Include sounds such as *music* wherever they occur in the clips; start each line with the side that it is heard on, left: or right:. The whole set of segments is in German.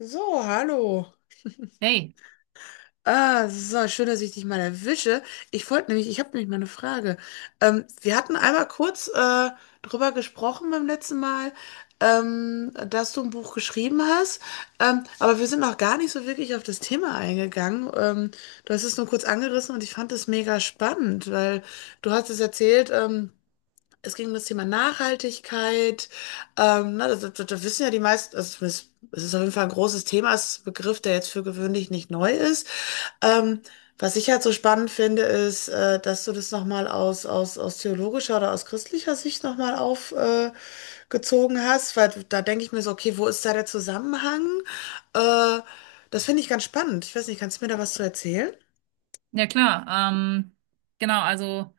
left: So, hallo.
right: Hey,
left: Ah, so, schön, dass ich dich mal erwische. Ich habe nämlich mal eine Frage. Wir hatten einmal kurz drüber gesprochen beim letzten Mal, dass du ein Buch geschrieben hast, aber wir sind noch gar nicht so wirklich auf das Thema eingegangen. Du hast es nur kurz angerissen und ich fand es mega spannend, weil du hast es erzählt, es ging um das Thema Nachhaltigkeit. Na, das wissen ja die meisten, also es ist auf jeden Fall ein großes Thema, es ist ein Begriff, der jetzt für gewöhnlich nicht neu ist. Ähm, was ich halt so spannend finde, ist, dass du das nochmal aus theologischer oder aus christlicher Sicht nochmal aufgezogen gezogen hast, weil da denke ich mir so, okay, wo ist da der Zusammenhang? Äh, das finde ich ganz spannend. Ich weiß nicht, kannst du mir da was zu erzählen?
right: ja klar. Genau, also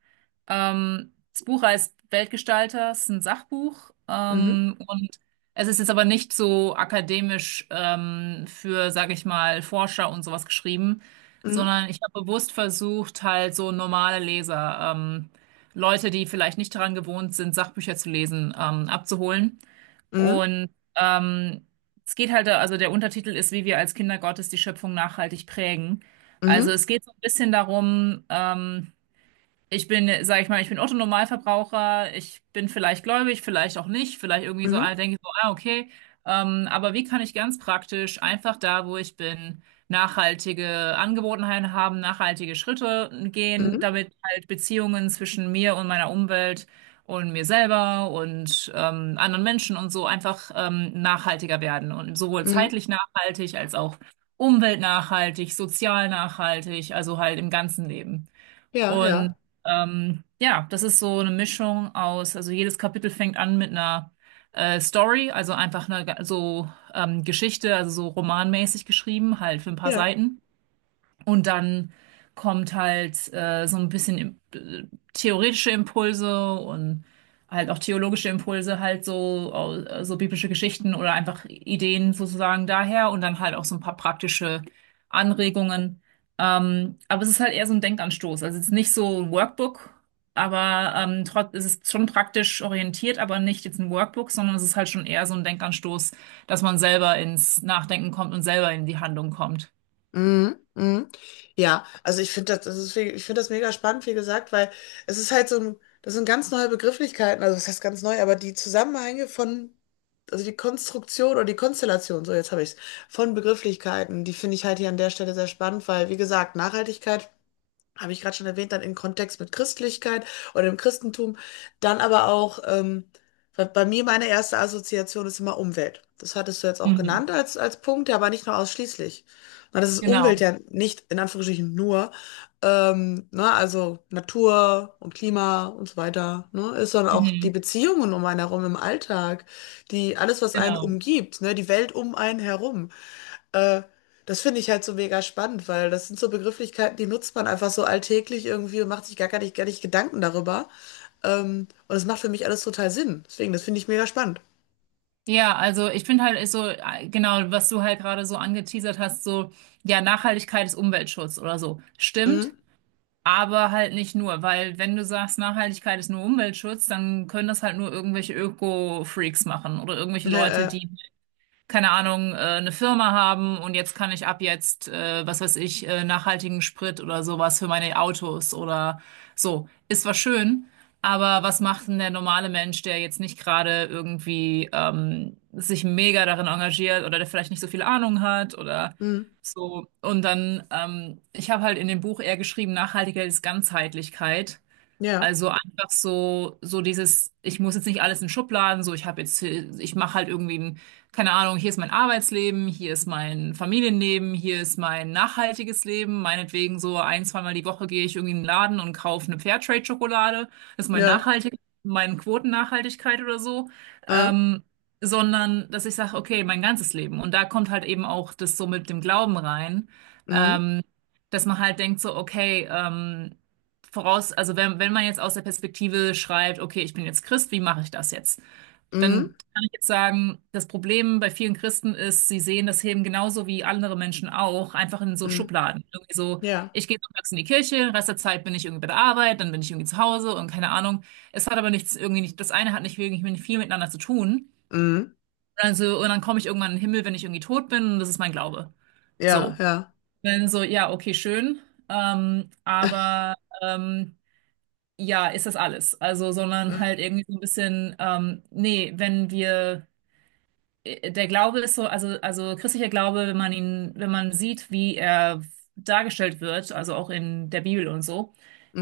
right: das Buch heißt Weltgestalter, es ist ein Sachbuch
left: Mhm,
right: und es ist jetzt aber nicht so akademisch für, sage ich mal, Forscher und sowas geschrieben,
left: mhm,
right: sondern ich habe bewusst versucht, halt so normale Leser, Leute, die vielleicht nicht daran gewohnt sind, Sachbücher zu lesen, abzuholen.
left: mhm,
right: Und ähm, es geht halt, also der Untertitel ist, wie wir als Kinder Gottes die Schöpfung nachhaltig prägen. Also
left: mhm,
right: es geht so ein bisschen darum, ich bin, sag ich mal, ich bin Otto-Normalverbraucher, ich bin vielleicht gläubig, vielleicht auch nicht, vielleicht irgendwie so,
left: mhm,
right: ah, denke ich so, ah, okay. Aber wie kann ich ganz praktisch einfach da, wo ich bin, nachhaltige Angewohnheiten haben, nachhaltige Schritte gehen,
left: mhm,
right: damit halt Beziehungen zwischen mir und meiner Umwelt und mir selber und anderen Menschen und so einfach nachhaltiger werden und sowohl
left: mhm.
right: zeitlich nachhaltig als auch umweltnachhaltig, sozial nachhaltig, also halt im ganzen Leben.
left: Ja,
right: Und
left: ja,
right: ja, das ist so eine Mischung aus, also jedes Kapitel fängt an mit einer Story, also einfach so Geschichte, also so romanmäßig geschrieben, halt für ein paar
left: ja.
right: Seiten. Und dann kommt halt so ein bisschen theoretische Impulse und halt auch theologische Impulse, halt so, so biblische Geschichten oder einfach Ideen sozusagen daher und dann halt auch so ein paar praktische Anregungen. Aber es ist halt eher so ein Denkanstoß. Also es ist nicht so ein Workbook, aber es ist schon praktisch orientiert, aber nicht jetzt ein Workbook, sondern es ist halt schon eher so ein Denkanstoß, dass man selber ins Nachdenken kommt und selber in die Handlung kommt.
left: Mhm, mhm. Ja, also ich finde das mega spannend, wie gesagt, weil es ist halt so ein, das sind ganz neue Begrifflichkeiten, also das heißt ganz neu, aber die Zusammenhänge von, also die Konstruktion oder die Konstellation, so jetzt habe ich es, von Begrifflichkeiten, die finde ich halt hier an der Stelle sehr spannend, weil, wie gesagt, Nachhaltigkeit habe ich gerade schon erwähnt, dann im Kontext mit Christlichkeit oder im Christentum. Dann aber auch, weil bei mir meine erste Assoziation ist immer Umwelt. Das hattest du jetzt auch
right: Mhm.
left: genannt als Punkt, ja, aber nicht nur ausschließlich. Na, das ist
right: Genau.
left: Umwelt ja nicht in Anführungsstrichen nur, ne, also Natur und Klima und so weiter, ne, ist sondern auch die
right: Mhm,
left: Beziehungen um einen herum im Alltag, die alles, was einen
right: genau.
left: umgibt, ne, die Welt um einen herum. Äh, das finde ich halt so mega spannend, weil das sind so Begrifflichkeiten, die nutzt man einfach so alltäglich irgendwie und macht sich gar nicht Gedanken darüber. Und das macht für mich alles total Sinn. Deswegen, das finde ich mega spannend.
right: Ja, also ich finde halt ist so, genau, was du halt gerade so angeteasert hast, so, ja, Nachhaltigkeit ist Umweltschutz oder so. Stimmt,
left: Mhm.
right: aber halt nicht nur, weil wenn du sagst, Nachhaltigkeit ist nur Umweltschutz, dann können das halt nur irgendwelche Öko-Freaks machen oder irgendwelche
left: Ja,
right: Leute,
left: äh,
right: die keine Ahnung, eine Firma haben und jetzt kann ich ab jetzt, was weiß ich, nachhaltigen Sprit oder sowas für meine Autos oder so. Ist zwar schön, aber was macht denn der normale Mensch, der jetzt nicht gerade irgendwie sich mega darin engagiert oder der vielleicht nicht so viel Ahnung hat oder
left: mhm.
right: so. Und dann, ich habe halt in dem Buch eher geschrieben, Nachhaltigkeit ist Ganzheitlichkeit.
left: Ja,
right: Also einfach so, so dieses, ich muss jetzt nicht alles in Schubladen, so ich habe jetzt, ich mache halt irgendwie ein, keine Ahnung, hier ist mein Arbeitsleben, hier ist mein Familienleben, hier ist mein nachhaltiges Leben. Meinetwegen so ein, zweimal die Woche gehe ich irgendwie in den Laden und kaufe eine Fairtrade-Schokolade. Das ist mein
left: ja,
right: nachhaltig, meine Quotennachhaltigkeit oder so.
left: äh,
right: Ähm, Sondern, dass ich sage, okay, mein ganzes Leben. Und da kommt halt eben auch das so mit dem Glauben rein.
left: mhm.
right: Ähm, Dass man halt denkt so, okay, voraus, also wenn man jetzt aus der Perspektive schreibt, okay, ich bin jetzt Christ, wie mache ich das jetzt?
left: Mhm.
right: Dann kann ich jetzt sagen, das Problem bei vielen Christen ist, sie sehen das Leben genauso wie andere Menschen auch, einfach in so
left: Mhm.
right: Schubladen. Irgendwie so,
left: Ja,
right: ich gehe sonntags in die Kirche, den Rest der Zeit bin ich irgendwie bei der Arbeit, dann bin ich irgendwie zu Hause und keine Ahnung. Es hat aber nichts irgendwie nicht, das eine hat nicht wirklich nicht viel miteinander zu tun.
left: mhm.
right: Also, und dann komme ich irgendwann in den Himmel, wenn ich irgendwie tot bin, und das ist mein Glaube.
left: Ja,
right: So.
left: ja,
right: Dann so, ja, okay, schön. Ähm, aber ähm, ja, ist das alles. Also, sondern halt
left: mhm.
right: irgendwie so ein bisschen, nee, wenn wir, der Glaube ist so, also christlicher Glaube, wenn man ihn, wenn man sieht, wie er dargestellt wird, also auch in der Bibel und so,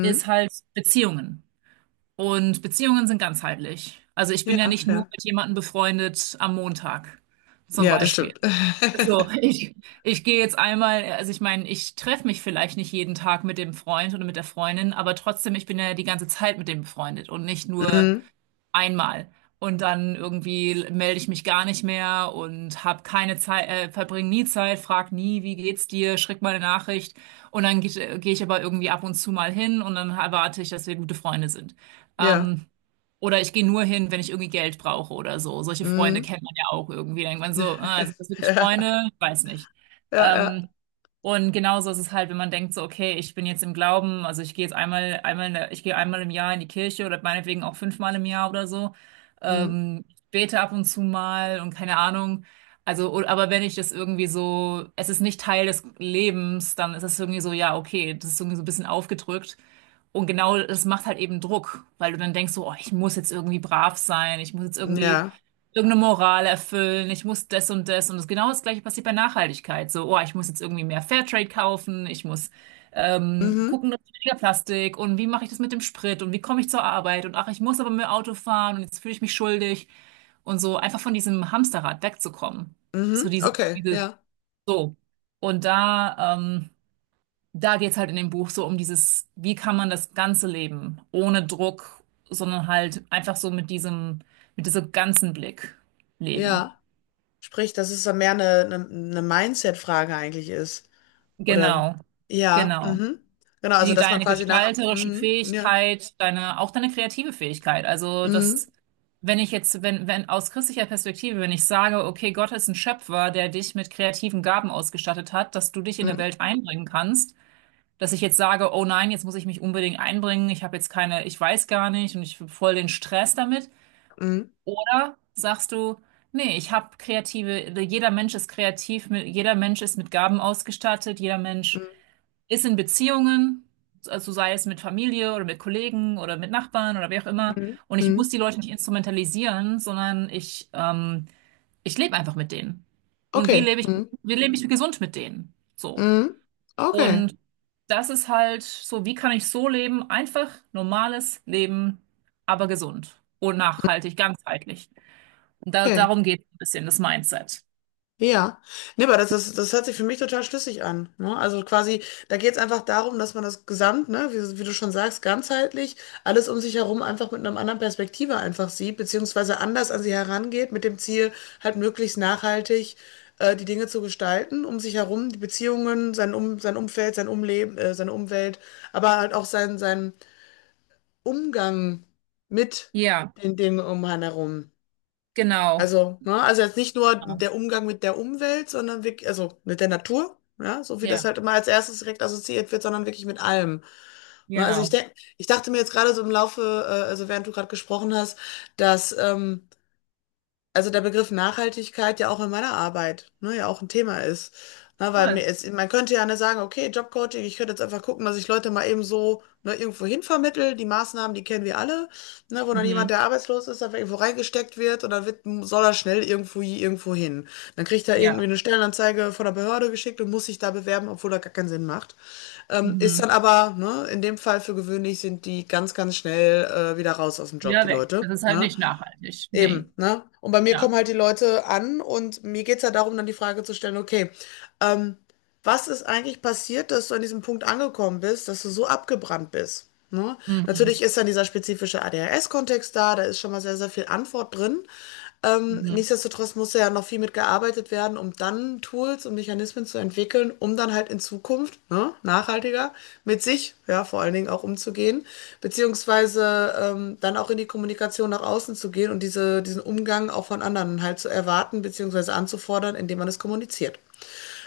right: ist halt Beziehungen. Und Beziehungen sind ganzheitlich. Also ich bin
left: Ja,
right: ja nicht nur
left: ja,
right: mit jemandem befreundet am Montag, zum
left: ja, das
right: Beispiel.
left: stimmt. *laughs*
right: So, *laughs* ich gehe jetzt einmal, also ich meine, ich treffe mich vielleicht nicht jeden Tag mit dem Freund oder mit der Freundin, aber trotzdem, ich bin ja die ganze Zeit mit dem befreundet und nicht nur
left: Mhm.
right: einmal. Und dann irgendwie melde ich mich gar nicht mehr und habe keine Zeit, verbringe nie Zeit, frag nie, wie geht's dir, schick mal eine Nachricht. Und dann geh ich aber irgendwie ab und zu mal hin und dann erwarte ich, dass wir gute Freunde sind.
left: Ja,
right: Ähm, oder ich gehe nur hin, wenn ich irgendwie Geld brauche oder so. Solche Freunde
left: mhm.
right: kennt man ja auch irgendwie. Denkt man so, ah, sind das
left: *laughs*
right: wirklich
left: Ja,
right: Freunde? Ich weiß nicht.
left: ja, ja,
right: Ähm, und genauso ist es halt, wenn man denkt so, okay, ich bin jetzt im Glauben, also ich gehe jetzt ich gehe einmal im Jahr in die Kirche oder meinetwegen auch fünfmal im Jahr oder so.
left: mhm.
right: Ich bete ab und zu mal und keine Ahnung. Also, aber wenn ich das irgendwie so, es ist nicht Teil des Lebens, dann ist es irgendwie so, ja, okay, das ist irgendwie so ein bisschen aufgedrückt. Und genau das macht halt eben Druck, weil du dann denkst so, oh, ich muss jetzt irgendwie brav sein, ich muss jetzt irgendwie
left: Ja,
right: irgendeine Moral erfüllen, ich muss das und das. Und das genau das Gleiche passiert bei Nachhaltigkeit. So, oh, ich muss jetzt irgendwie mehr Fairtrade kaufen, ich muss
left: mhm.
right: gucken, dass weniger Plastik und wie mache ich das mit dem Sprit und wie komme ich zur Arbeit und ach, ich muss aber mit dem Auto fahren und jetzt fühle ich mich schuldig und so einfach von diesem Hamsterrad wegzukommen. So
left: Mhm.
right: diese,
left: Okay,
right: diese,
left: ja,
right: so. Und da, da geht's halt in dem Buch so um dieses, wie kann man das Ganze leben, ohne Druck, sondern halt einfach so mit diesem ganzen Blick leben.
left: ja. Sprich, dass es dann mehr eine Mindset-Frage eigentlich ist. Oder
right: Genau,
left: ja,
right: genau.
left: mhm. Genau, also
right: Die,
left: dass man
right: deine
left: quasi nach,
right: gestalterische
left: mhm, ja,
right: Fähigkeit, deine, auch deine kreative Fähigkeit. Also
left: mhm,
right: das, wenn ich jetzt, wenn, wenn aus christlicher Perspektive, wenn ich sage, okay, Gott ist ein Schöpfer, der dich mit kreativen Gaben ausgestattet hat, dass du dich in der
left: mhm,
right: Welt einbringen kannst, dass ich jetzt sage, oh nein, jetzt muss ich mich unbedingt einbringen, ich habe jetzt keine, ich weiß gar nicht und ich habe voll den Stress damit.
left: mhm,
right: Oder sagst du, nee, ich habe kreative, jeder Mensch ist kreativ, jeder Mensch ist mit Gaben ausgestattet, jeder Mensch
left: mhm,
right: ist in Beziehungen, also sei es mit Familie oder mit Kollegen oder mit Nachbarn oder wie auch immer.
left: mhm.
right: Und ich muss
left: Mhm.
right: die Leute nicht instrumentalisieren, sondern ich, ich lebe einfach mit denen. Und
left: Okay, mhm,
right: wie lebe ich gesund mit denen? So.
left: mhm. Okay,
right: Und das ist halt so, wie kann ich so leben? Einfach normales Leben, aber gesund und nachhaltig, ganzheitlich. Und da,
left: okay.
right: darum geht es ein bisschen, das Mindset.
left: Ja, nee, aber das hört sich für mich total schlüssig an. Ne? Also quasi, da geht es einfach darum, dass man das Gesamt, ne, wie du schon sagst, ganzheitlich, alles um sich herum einfach mit einer anderen Perspektive einfach sieht, beziehungsweise anders an sie herangeht, mit dem Ziel, halt möglichst nachhaltig die Dinge zu gestalten, um sich herum, die Beziehungen, sein Umfeld, sein Umleben, seine Umwelt, aber halt auch sein Umgang mit
right: Ja,
left: den Dingen um einen herum.
right: genau.
left: Also, ne, also jetzt nicht nur der Umgang mit der Umwelt, sondern wirklich, also mit der Natur, ja, so wie das
right: Ja,
left: halt immer als erstes direkt assoziiert wird, sondern wirklich mit allem. Ne, also ich
right: genau.
left: denke, ich dachte mir jetzt gerade so im Laufe, also während du gerade gesprochen hast, dass also der Begriff Nachhaltigkeit ja auch in meiner Arbeit, ne, ja auch ein Thema ist. Na, weil mir
right: Cool.
left: ist, man könnte ja nicht sagen, okay, Jobcoaching, ich könnte jetzt einfach gucken, dass ich Leute mal eben so ne, irgendwo hin vermittle. Die Maßnahmen, die kennen wir alle, ne, wo dann jemand,
right: Mhm.
left: der arbeitslos ist, einfach irgendwo reingesteckt wird und dann wird, soll er schnell irgendwo hin. Dann kriegt er irgendwie
right: Ja.
left: eine Stellenanzeige von der Behörde geschickt und muss sich da bewerben, obwohl er gar keinen Sinn macht. Ist
right: Mhm.
left: dann aber, ne, in dem Fall für gewöhnlich sind die ganz, ganz schnell wieder raus aus dem Job,
right: Wieder
left: die
right: weg.
left: Leute.
right: Das ist halt
left: Ne?
right: nicht nachhaltig. Nee.
left: Eben, ne? Und bei mir
right: Ja.
left: kommen halt die Leute an und mir geht es ja darum, dann die Frage zu stellen, okay, ähm, was ist eigentlich passiert, dass du an diesem Punkt angekommen bist, dass du so abgebrannt bist? Ne?
right: Mhm.
left: Natürlich ist dann dieser spezifische ADHS-Kontext da, da ist schon mal sehr, sehr viel Antwort drin. Ähm,
right: Mhm.
left: nichtsdestotrotz muss ja noch viel mit gearbeitet werden, um dann Tools und Mechanismen zu entwickeln, um dann halt in Zukunft, ne, nachhaltiger mit sich, ja, vor allen Dingen auch umzugehen, beziehungsweise dann auch in die Kommunikation nach außen zu gehen und diesen Umgang auch von anderen halt zu erwarten, beziehungsweise anzufordern, indem man es kommuniziert.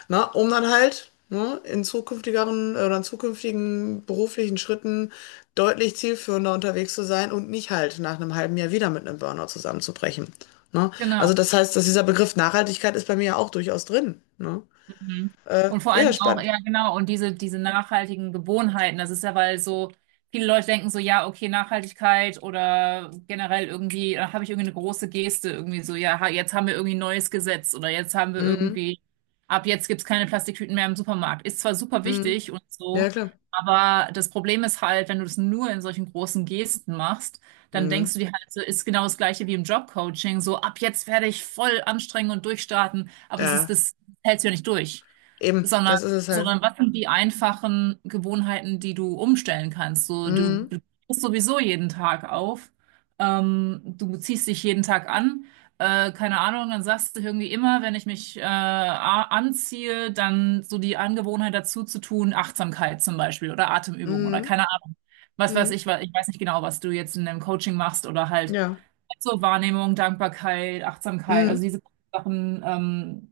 left: Na, um dann halt ne, in zukünftigeren oder in zukünftigen beruflichen Schritten deutlich zielführender unterwegs zu sein und nicht halt nach einem halben Jahr wieder mit einem Burnout zusammenzubrechen. Ne? Also
right: Genau.
left: das heißt, dass dieser Begriff Nachhaltigkeit ist bei mir ja auch durchaus drin. Ne?
right: Mhm.
left: Äh,
right: Und vor
left: ja,
right: allen
left: ja,
right: Dingen auch,
left: spannend.
right: ja, genau, und diese, diese nachhaltigen Gewohnheiten, das ist ja, weil so viele Leute denken so, ja, okay, Nachhaltigkeit oder generell irgendwie, da habe ich irgendwie eine große Geste, irgendwie so, ja, jetzt haben wir irgendwie ein neues Gesetz oder jetzt haben wir
left: Mhm.
right: irgendwie, ab jetzt gibt's keine Plastiktüten mehr im Supermarkt. Ist zwar super
left: Mhm.
right: wichtig und
left: Ja,
right: so,
left: klar.
right: aber das Problem ist halt, wenn du das nur in solchen großen Gesten machst, dann denkst
left: Mhm.
right: du dir halt so, ist genau das Gleiche wie im Jobcoaching, so ab jetzt werde ich voll anstrengen und durchstarten, aber das ist
left: Ja,
right: das hältst du ja nicht durch,
left: eben,
right: sondern,
left: das ist es halt.
right: sondern was sind die einfachen Gewohnheiten, die du umstellen kannst? So, du
left: Mhm.
right: stehst sowieso jeden Tag auf, du ziehst dich jeden Tag an, keine Ahnung, dann sagst du irgendwie immer, wenn ich mich anziehe, dann so die Angewohnheit dazu zu tun, Achtsamkeit zum Beispiel oder Atemübung oder
left: Mhm.
right: keine Ahnung. Was weiß
left: Mhm.
right: ich, ich weiß nicht genau, was du jetzt in deinem Coaching machst oder halt
left: Ja.
right: so Wahrnehmung, Dankbarkeit, Achtsamkeit, also
left: Mhm.
right: diese Sachen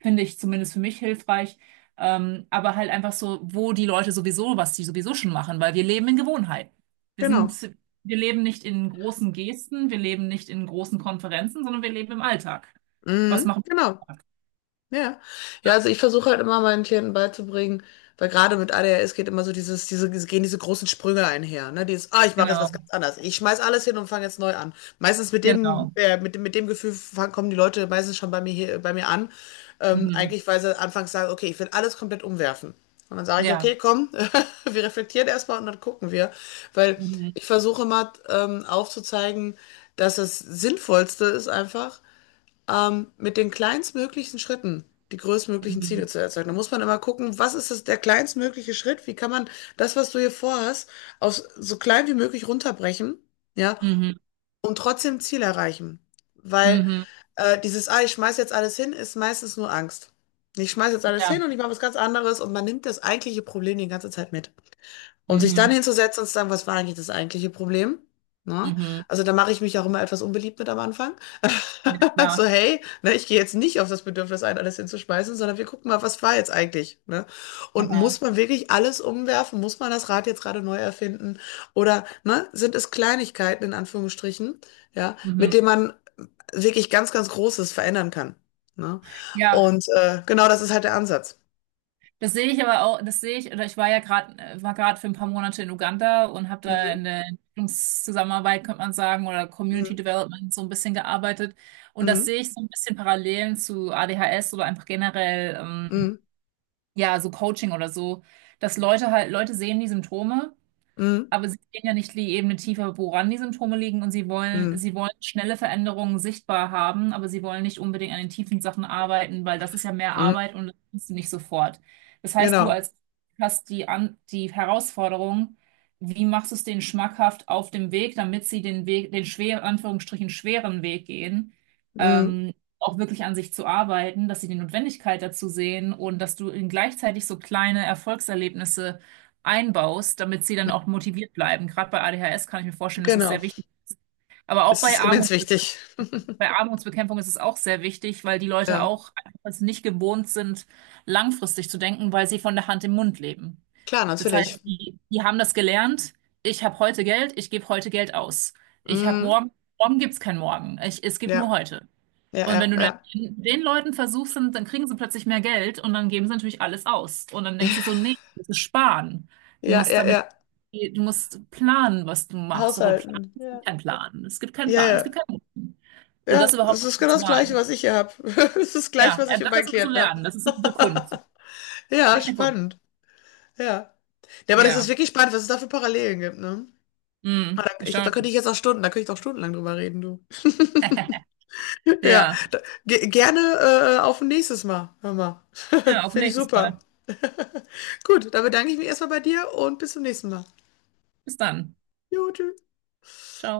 right: finde ich zumindest für mich hilfreich. Aber halt einfach so, wo die Leute sowieso, was die sowieso schon machen, weil wir leben in Gewohnheiten. Wir
left: Genau.
right: sind, wir leben nicht in großen Gesten, wir leben nicht in großen Konferenzen, sondern wir leben im Alltag. Was
left: Mhm.
right: machen
left: Genau. Ja. Ja, also ich versuche halt immer meinen Klienten beizubringen, weil gerade mit A D H S geht immer so gehen diese großen Sprünge einher, ne? Dieses, ah, ich
right: wir?
left: mache jetzt
right: Genau,
left: was ganz anderes. Ich schmeiß alles hin und fange jetzt neu an. Meistens mit dem,
right: genau.
left: äh, mit dem, mit dem Gefühl kommen die Leute meistens schon bei mir hier, bei mir an. Ähm,
right: Mhm.
left: eigentlich, weil sie anfangs sagen, okay, ich will alles komplett umwerfen. Und dann sage ich,
right: Ja.
left: okay, komm, *laughs* wir reflektieren erstmal und dann gucken wir. Weil
right: Mhm.
left: ich versuche mal aufzuzeigen, dass das Sinnvollste ist einfach, mit den kleinstmöglichen Schritten die größtmöglichen Ziele
right: Mhm.
left: zu erzeugen. Da muss man immer gucken, was ist das, der kleinstmögliche Schritt? Wie kann man das, was du hier vorhast, aus so klein wie möglich runterbrechen, ja,
right: Mhm.
left: und trotzdem Ziel erreichen. Weil
right: Mhm.
left: dieses, ah, ich schmeiß jetzt alles hin, ist meistens nur Angst. Ich schmeiß jetzt alles
right: Ja.
left: hin und ich mache was ganz anderes und man nimmt das eigentliche Problem die ganze Zeit mit. Und sich dann
right: Mhm.
left: hinzusetzen und zu sagen, was war eigentlich das eigentliche Problem? Ne?
right: Mhm.
left: Also da mache ich mich auch immer etwas unbeliebt mit am Anfang.
right: Ja,
left: *laughs*
right: klar.
left: So, hey, ne, ich gehe jetzt nicht auf das Bedürfnis ein, alles hinzuschmeißen, sondern wir gucken mal, was war jetzt eigentlich? Ne? Und
right: Aha.
left: muss man wirklich alles umwerfen? Muss man das Rad jetzt gerade neu erfinden? Oder ne, sind es Kleinigkeiten in Anführungsstrichen, ja,
right: Mhm.
left: mit denen man wirklich ganz, ganz Großes verändern kann? Ne?
right: Ja,
left: Und genau das ist halt der Ansatz.
right: das sehe ich aber auch, das sehe ich, oder ich war ja gerade, war gerade für ein paar Monate in Uganda und habe da in
left: Mhm.
right: der Entwicklungszusammenarbeit, könnte man sagen, oder Community
left: Mhm.
right: Development so ein bisschen gearbeitet. Und das
left: Mhm.
right: sehe ich so ein bisschen Parallelen zu ADHS oder einfach generell,
left: Mhm.
right: ja, so Coaching oder so, dass Leute halt, Leute sehen die Symptome.
left: Mhm.
right: Aber sie gehen ja nicht die Ebene tiefer, woran die Symptome liegen und
left: Mhm.
right: sie wollen schnelle Veränderungen sichtbar haben, aber sie wollen nicht unbedingt an den tiefen Sachen arbeiten, weil das ist ja mehr
left: Mhm.
right: Arbeit und das kannst du nicht sofort. Das heißt, du
left: Genau.
right: als hast die, an, die Herausforderung, wie machst du es denen schmackhaft auf dem Weg, damit sie den Weg, den schweren, Anführungsstrichen schweren Weg gehen,
left: Mhm.
right: ähm, auch wirklich an sich zu arbeiten, dass sie die Notwendigkeit dazu sehen und dass du ihnen gleichzeitig so kleine Erfolgserlebnisse einbaust, damit sie dann auch motiviert bleiben. Gerade bei ADHS kann ich mir vorstellen, das ist
left: Genau.
right: sehr wichtig. Aber auch
left: Es ist
right: bei
left: immens
right: Armut,
left: wichtig. *laughs*
right: bei Armutsbekämpfung ist es auch sehr wichtig, weil die Leute
left: Ja,
right: auch einfach es nicht gewohnt sind, langfristig zu denken, weil sie von der Hand im Mund leben.
left: klar,
right: Das
left: natürlich.
right: heißt, die, die haben das gelernt. Ich habe heute Geld, ich gebe heute Geld aus. Ich habe
left: Mhm.
right: morgen, morgen gibt es kein Morgen. Ich, es gibt nur
left: Ja,
right: heute.
left: ja,
right: Und
left: ja,
right: wenn du dann
left: ja.
right: den Leuten versuchst, dann, dann kriegen sie plötzlich mehr Geld und dann geben sie natürlich alles aus. Und dann denkst du so,
left: *laughs*
right: nee, das ist sparen. Du
left: Ja,
right: musst
left: ja,
right: damit,
left: ja.
right: du musst planen, was du machst. Aber planen,
left: Haushalten.
right: es gibt
left: Ja.
right: keinen Plan. Es gibt keinen
left: Ja,
right: Plan. Es
left: ja.
right: gibt keinen Und das
left: Ja,
right: überhaupt
left: es
right: noch
left: ist genau
right: zu
left: das Gleiche,
right: lernen.
left: was ich hier habe. *laughs* Es ist gleich,
right: Ja,
left: was
right: ja,
left: ich mit
right: das
left: meinen
right: ist immer zu
left: Klienten habe.
right: lernen. Das ist eine Kunst.
left: *laughs* Ja,
right: Echt eine Kunst.
left: spannend. Ja. Ja, aber das ist
right: Ja.
left: wirklich spannend, was es da für Parallelen gibt, ne?
right: Mm,
left: Aber Ich glaube,
right: erstaunlich.
left: da könnte ich auch stundenlang drüber reden, du.
right: *laughs*
left: *laughs* Ja,
right: Ja.
left: da, ge gerne auf ein nächstes Mal. Hör mal. *laughs*
right: Ja, auf
left: Finde ich
right: nächstes
left: super.
right: Mal.
left: *laughs* Gut, dann bedanke ich mich erstmal bei dir und bis zum nächsten Mal.
right: Bis dann.
left: Jo, tschüss.
right: Ciao.